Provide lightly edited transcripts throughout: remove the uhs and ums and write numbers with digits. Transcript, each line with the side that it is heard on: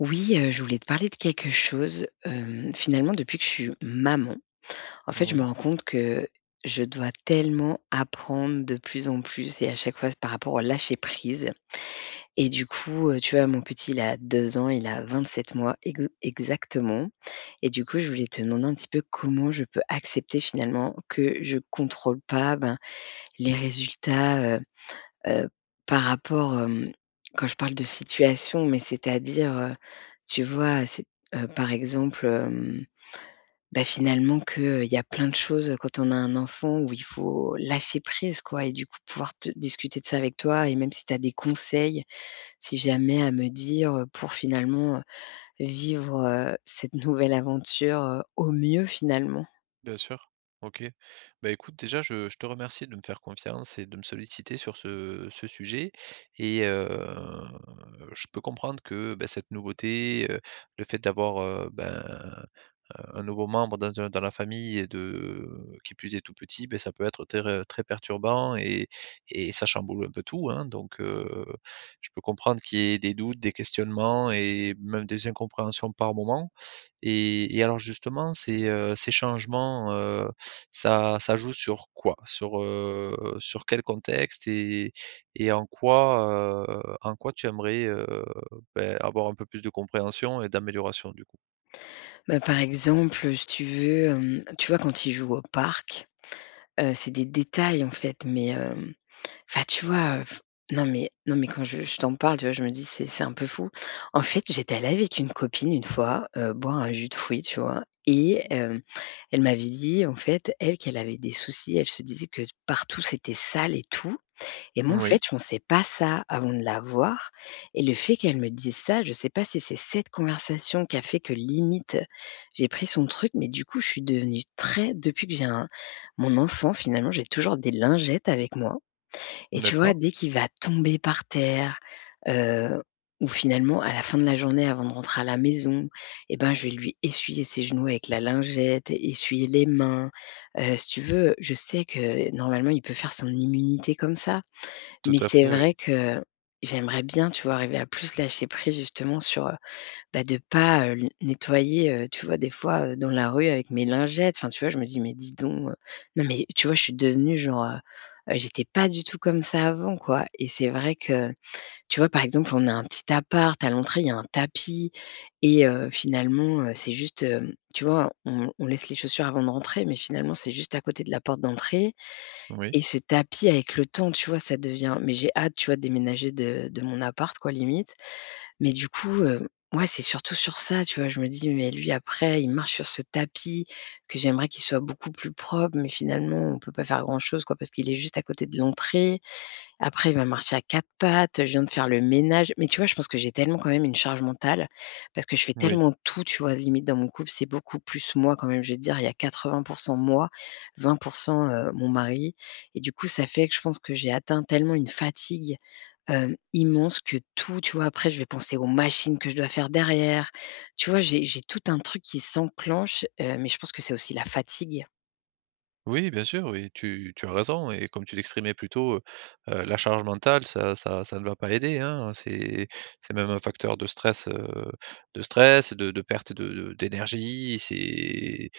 left: Oui, je voulais te parler de quelque chose. Finalement, depuis que je suis maman, en fait, je me
right: Oui,
left: rends compte que je dois tellement apprendre de plus en plus et à chaque fois, c'est par rapport au lâcher prise et du coup, tu vois, mon petit, il a 2 ans, il a 27 mois ex exactement et du coup, je voulais te demander un petit peu comment je peux accepter finalement que je contrôle pas, ben, les résultats. Heu, Par rapport, quand je parle de situation, mais c'est-à-dire, tu vois, c'est par exemple, bah, finalement qu'il il y a plein de choses, quand on a un enfant où il faut lâcher prise quoi et du coup pouvoir te discuter de ça avec toi et même si tu as des conseils, si jamais à me dire, pour finalement, vivre, cette nouvelle aventure, au mieux finalement.
right: bien sûr. OK. Bah, écoute, déjà, je te remercie de me faire confiance et de me solliciter sur ce sujet et je peux comprendre que, bah, cette nouveauté, le fait d'avoir, un nouveau membre dans un dans la famille et de qui plus est tout petit, beh, ça peut être ter très perturbant et ça chamboule un peu tout, hein. Donc, je peux comprendre qu'il y ait des doutes, des questionnements et même des incompréhensions par moment et alors justement ces changements, ça joue sur quoi? Sur, sur quel contexte et en quoi tu aimerais, beh, avoir un peu plus de compréhension et d'amélioration du coup?
left: Bah, par exemple, si tu veux, tu vois quand il joue au parc, c'est des détails en fait, mais enfin, tu vois, non mais non mais quand je t'en parle, tu vois, je me dis: «C'est un peu fou». En fait, j'étais allée avec une copine une fois, boire un jus de fruits, tu vois? Et elle m'avait dit, en fait, elle, qu'elle avait des soucis. Elle se disait que partout c'était sale et tout. Et moi, en fait,
right: Oui,
left: je pensais pas ça avant de la voir. Et le fait qu'elle me dise ça, je sais pas si c'est cette conversation qui a fait que limite, j'ai pris son truc, mais du coup, je suis devenue très depuis que j'ai un mon enfant, finalement, j'ai toujours des lingettes avec moi. Et tu vois,
right: d'accord.
left: dès qu'il va tomber par terre, heu, ou finalement à la fin de la journée avant de rentrer à la maison, et ben, je vais lui essuyer ses genoux avec la lingette, essuyer les mains. Si tu veux, je sais que normalement il peut faire son immunité comme ça,
right: Tout
left: mais
right: à
left: c'est
right: fait, oui.
left: vrai que j'aimerais bien, tu vois, arriver à plus lâcher prise justement sur, bah, de pas, l nettoyer, tu vois, des fois, dans la rue avec mes lingettes. Enfin, tu vois, je me dis: «Mais dis donc,» non, mais tu vois, je suis devenue genre, j'étais pas du tout comme ça avant, quoi et c'est vrai que, tu vois, par exemple, on a un petit appart, à l'entrée, il y a un tapis et finalement, c'est juste, tu vois, on laisse les chaussures avant de rentrer, mais finalement, c'est juste à côté de la porte d'entrée
right: Oui,
left: et ce tapis, avec le temps, tu vois, ça devient mais j'ai hâte, tu vois, de déménager de mon appart, quoi, limite mais du coup, ouais, c'est surtout sur ça, tu vois? Je me dis: «Mais lui après, il marche sur ce tapis que j'aimerais qu'il soit beaucoup plus propre, mais finalement on peut pas faire grand chose, quoi, parce qu'il est juste à côté de l'entrée. Après il va marcher à 4 pattes, je viens de faire le ménage». Mais tu vois? Je pense que j'ai tellement quand même une charge mentale parce que je fais
right: oui,
left: tellement tout, tu vois? Limite dans mon couple, c'est beaucoup plus moi quand même, je vais te dire, il y a 80 moi, 20 mon mari et du coup ça fait que je pense que j'ai atteint tellement une fatigue immense que tout tu vois? Après je vais penser aux machines que je dois faire derrière. Tu vois? J'ai tout un truc qui s'enclenche, mais je pense que c'est aussi la fatigue.
right: oui, bien sûr, oui, tu as raison et comme tu l'exprimais plus tôt, la charge mentale, ça ne va pas aider, hein. C'est même un facteur de stress, de stress, de perte de d'énergie. C'est,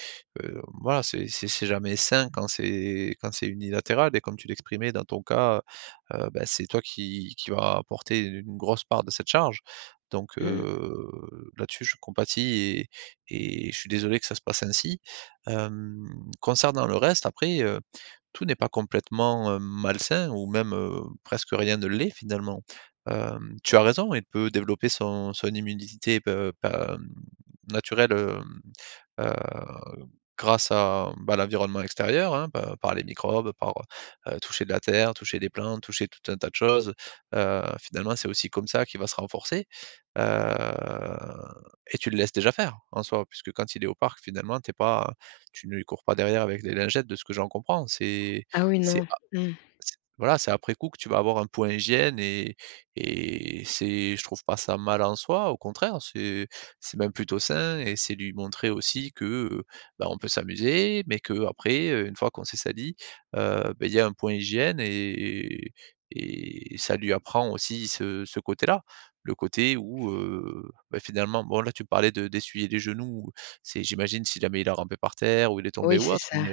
right: voilà, c'est jamais sain quand c'est unilatéral et comme tu l'exprimais dans ton cas, bah, c'est toi qui vas porter une grosse part de cette charge. Donc,
left: Mmh.
right: là-dessus, je compatis et je suis désolé que ça se passe ainsi. Hem Concernant le reste, après, tout n'est pas complètement, malsain ou même, presque rien ne l'est finalement. Tu as raison, il peut développer son immunité pe pa naturelle, heu, grâce à, bah, l'environnement extérieur, hein, pa par les microbes, par, toucher de la terre, toucher des plantes, toucher tout un tas de choses. Finalement, c'est aussi comme ça qu'il va se renforcer, heu et tu le laisses déjà faire en soi, puisque quand il est au parc, finalement, t'es pas tu ne lui cours pas derrière avec des lingettes de ce que j'en comprends.
left: Ah oui,
right: C'est
left: non. Mmh.
right: C Voilà, c'est après coup que tu vas avoir un point hygiène et c'est je trouve pas ça mal en soi, au contraire, c'est même plutôt sain et c'est lui montrer aussi que, bah, on peut s'amuser, mais qu'après, une fois qu'on s'est sali, beh, il y a un point hygiène et ça lui apprend aussi ce côté-là. Le côté où, bah, finalement bon là tu parlais de d'essuyer les genoux, c'est j'imagine si jamais il a rampé par terre ou il est tombé
left: Oui,
right: ou
left: c'est
right: autre,
left: ça.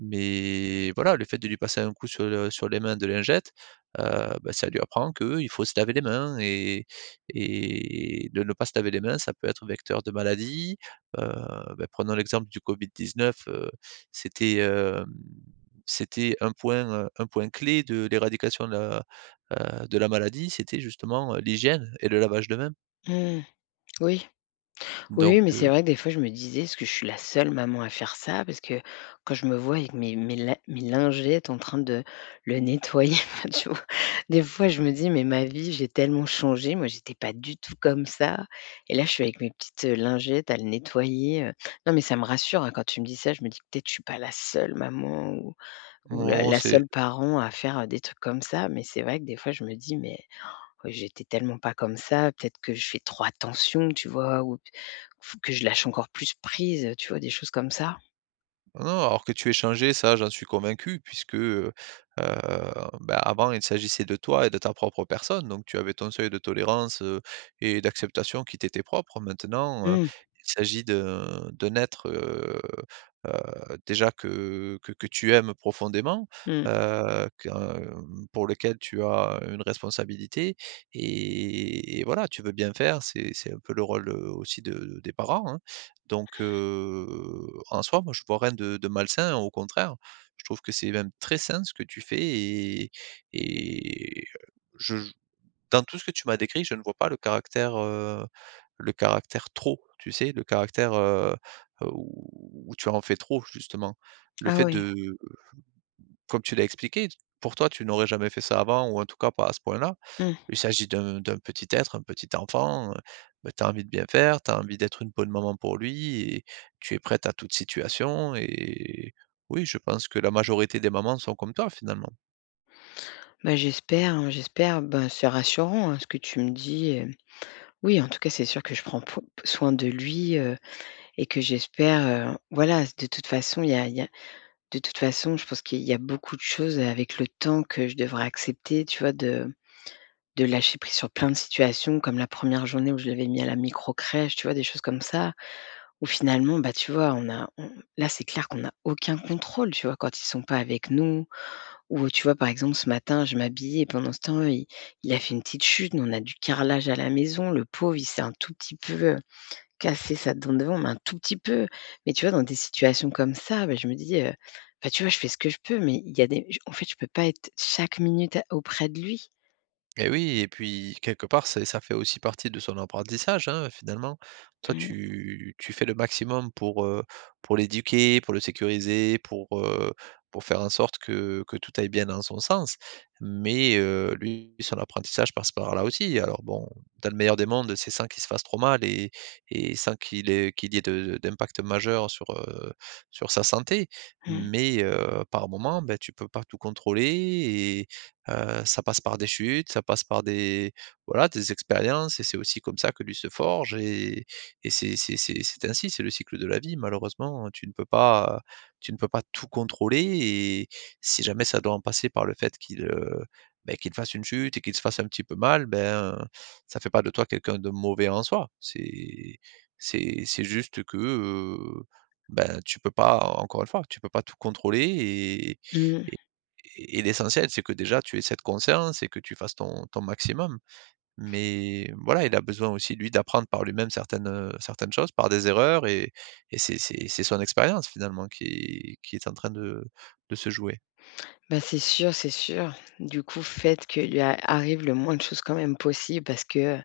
right: mais voilà, le fait de lui passer un coup sur le sur les mains de lingette, heu, bah, ça lui apprend qu'il faut se laver les mains et de ne pas se laver les mains, ça peut être vecteur de maladie. Heu, Bah, prenons l'exemple du Covid-19, c'était, c'était un point clé de l'éradication de la maladie, c'était justement, l'hygiène et le lavage de mains.
left: Mmh. Oui. Oui,
right: Donc,
left: mais c'est vrai que des fois, je me disais: «Est-ce que je suis la seule maman à faire ça?» parce que quand je me vois avec mes mes lin mes lingettes en train de le nettoyer, enfin, tu vois? Des fois, je me dis: «Mais ma vie, j'ai tellement changé, moi, j'étais pas du tout comme ça et là, je suis avec mes petites, lingettes à le nettoyer,» Non, mais ça me rassure, hein, quand tu me dis ça, je me dis: «Peut-être je suis pas la seule maman ou la
right: non,
left: la
right: c'est
left: seule parent à faire, des trucs comme ça», mais c'est vrai que des fois, je me dis: «Mais». Ouais, j'étais tellement pas comme ça, peut-être que je fais trop attention, tu vois? Ou p f que je lâche encore plus prise, tu vois? Des choses comme ça.
right: non, alors que tu es changé, ça, j'en suis convaincu, puisque, heu, bah, avant, il s'agissait de toi et de ta propre personne, donc tu avais ton seuil de tolérance, et d'acceptation qui t'était propre. Maintenant,
left: Mmh,
right: il s'agit de naître déjà que tu aimes profondément,
left: mmh.
right: heu, que, pour lequel tu as une responsabilité et voilà, tu veux bien faire, c'est un peu le rôle, aussi de des parents, hein. Donc, en soi, moi, je vois rien de malsain, au contraire. Je trouve que c'est même très sain ce que tu fais et je dans tout ce que tu m'as décrit, je ne vois pas le caractère, le caractère trop, tu sais? Le caractère, où tu en fais trop, justement. Le
left: Ah
right: fait
left: oui,
right: de Comme tu l'as expliqué, pour toi, tu n'aurais jamais fait ça avant ou en tout cas pas à ce point-là.
left: mmh.
right: Il s'agit d'un petit être, un petit enfant, bah, tu as envie de bien faire, tu as envie d'être une bonne maman pour lui et tu es prête à toute situation et oui, je pense que la majorité des mamans sont comme toi, finalement.
left: Bah, j'espère, hein, j'espère. Ben, c'est rassurant, hein, ce que tu me dis, hem. Oui, en tout cas, c'est sûr que je prends po soin de lui, et que j'espère, voilà, de toute façon, il y a de toute façon, je pense qu'il y a beaucoup de choses avec le temps que je devrais accepter, tu vois? De lâcher prise sur plein de situations, comme la première journée où je l'avais mis à la micro crèche, tu vois? Des choses comme ça. Ou finalement, bah, tu vois, on a on là, c'est clair qu'on a aucun contrôle, tu vois? Quand ils sont pas avec nous ou, tu vois, par exemple, ce matin, je m'habillais et pendant ce temps, il a fait une petite chute. Nous, on a du carrelage à la maison. Le pauvre, il s'est un tout petit peu, cassé sa dent devant, mais un tout petit peu. Mais tu vois, dans des situations comme ça, bah, je me dis, bah, tu vois, je fais ce que je peux, mais il y a des en fait, je peux pas être chaque minute a auprès de lui.
right: Et oui, et puis quelque part, c'est ça fait aussi partie de son apprentissage, hein, finalement. Toi,
left: Mmh,
right: tu fais le maximum pour l'éduquer, pour le sécuriser, pour faire en sorte que tout aille bien dans son sens. Mais, lui, son apprentissage passe par là aussi. Alors bon, dans le meilleur des mondes, c'est sans qu'il se fasse trop mal et sans qu'il y ait de d'impact majeur sur, sur sa santé.
left: mmh,
right: Mais, par moments, ben, tu peux pas tout contrôler. Ça passe par des chutes, ça passe par des voilà, des expériences et c'est aussi comme ça que lui se forge et c'est ainsi, c'est le cycle de la vie malheureusement, tu ne peux pas tout contrôler et si jamais ça doit en passer par le fait qu'il, beh, qu'il fasse une chute et qu'il se fasse un petit peu mal, ben, ça fait pas de toi quelqu'un de mauvais en soi. C'est juste que, ben, tu peux pas encore une fois, tu peux pas tout contrôler et
left: mmh.
right: et l'essentiel, c'est que déjà tu aies cette conscience et que tu fasses ton maximum. Mais voilà, il a besoin aussi, lui, d'apprendre par lui-même certaines choses, par des erreurs et c'est son expérience finalement qui est en train de se jouer.
left: Bah, c'est sûr, c'est sûr. Du coup, faites que lui a arrive le moins de choses quand même possible parce que,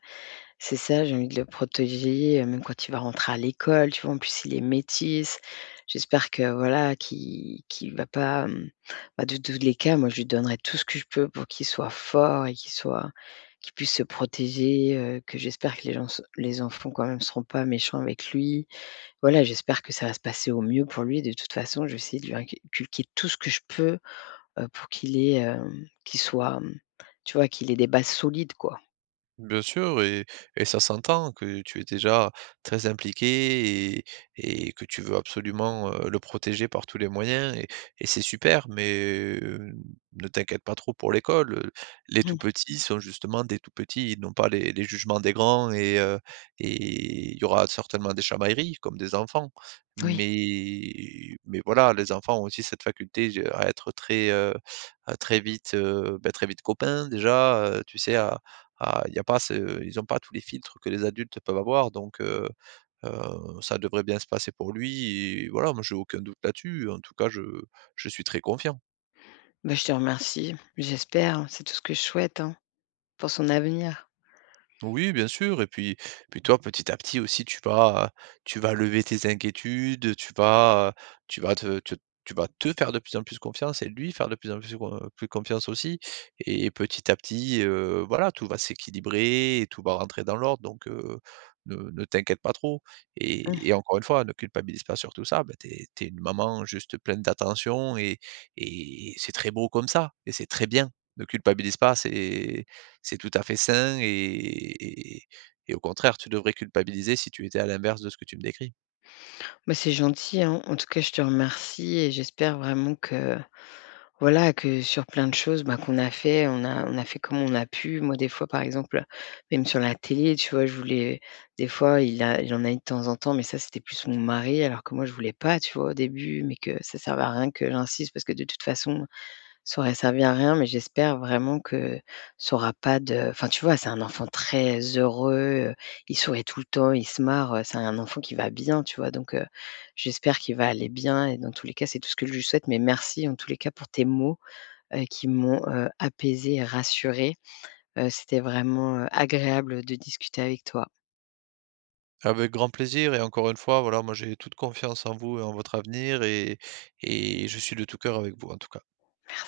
left: c'est ça, j'ai envie de le protéger, même quand il va rentrer à l'école, tu vois? En plus, il est métis. J'espère que voilà, qu'il va pas, mmh, bah, de tous les cas, moi, je lui donnerai tout ce que je peux pour qu'il soit fort et qu'il soit qu'il puisse se protéger, que j'espère que les gens se les enfants quand même seront pas méchants avec lui. Voilà, j'espère que ça va se passer au mieux pour lui. De toute façon, je vais essayer de lui inculquer tout ce que je peux, pour qu'il ait, qu'il soit, mmh, tu vois? Qu'il ait des bases solides, quoi.
right: Bien sûr et ça s'entend que tu es déjà très impliqué et que tu veux absolument, le protéger par tous les moyens et c'est super mais, ne t'inquiète pas trop pour l'école, les tout
left: Mmh,
right: petits sont justement des tout petits, ils n'ont pas les jugements des grands et il y aura certainement des chamailleries comme des enfants.
left: oui.
right: Mais voilà, les enfants ont aussi cette faculté, à être très, à très vite, bah, très vite copains déjà, tu sais il y a pas ce ils n'ont pas tous les filtres que les adultes peuvent avoir donc, ça devrait bien se passer pour lui et voilà, moi j'ai aucun doute là-dessus. En tout cas, je suis très confiant.
left: Bah, je te remercie. J'espère, c'est tout ce que je souhaite, hein, pour son avenir.
right: Oui, bien sûr et puis toi, petit à petit aussi, tu vas lever tes inquiétudes, tu vas te te tu vas te faire de plus en plus confiance et lui faire de plus en plus con plus confiance aussi et petit à petit, voilà, tout va s'équilibrer et tout va rentrer dans l'ordre donc, ne t'inquiète pas trop
left: Mmh.
right: et encore une fois, ne culpabilise pas sur tout ça. Bah, tu es une maman juste pleine d'attention et c'est très beau comme ça et c'est très bien. Ne culpabilise pas, c'est tout à fait sain et au contraire, tu devrais culpabiliser si tu étais à l'inverse de ce que tu me décris.
left: Bah, c'est gentil, hein. En tout cas, je te remercie et j'espère vraiment que, voilà, que sur plein de choses, bah, qu'on a fait, on a fait comme on a pu. Moi, des fois, par exemple, même sur la télé, tu vois, je voulais des fois, il en a eu de temps en temps, mais ça, c'était plus mon mari, alors que moi, je voulais pas, tu vois, au début, mais que ça servait à rien que j'insiste parce que de toute façon ça aurait servi à rien, mais j'espère vraiment que ça aura pas de enfin, tu vois, c'est un enfant très heureux, heu, il sourit tout le temps, il se marre, c'est un enfant qui va bien, tu vois? Donc j'espère qu'il va aller bien et dans tous les cas, c'est tout ce que je lui souhaite. Mais merci en tous les cas pour tes mots, qui m'ont, apaisé, apaisée et rassurée. C'était vraiment, agréable de discuter avec toi.
right: Avec grand plaisir et encore une fois, voilà, moi j'ai toute confiance en vous et en votre avenir et je suis de tout cœur avec vous en tout cas.
left: Merci.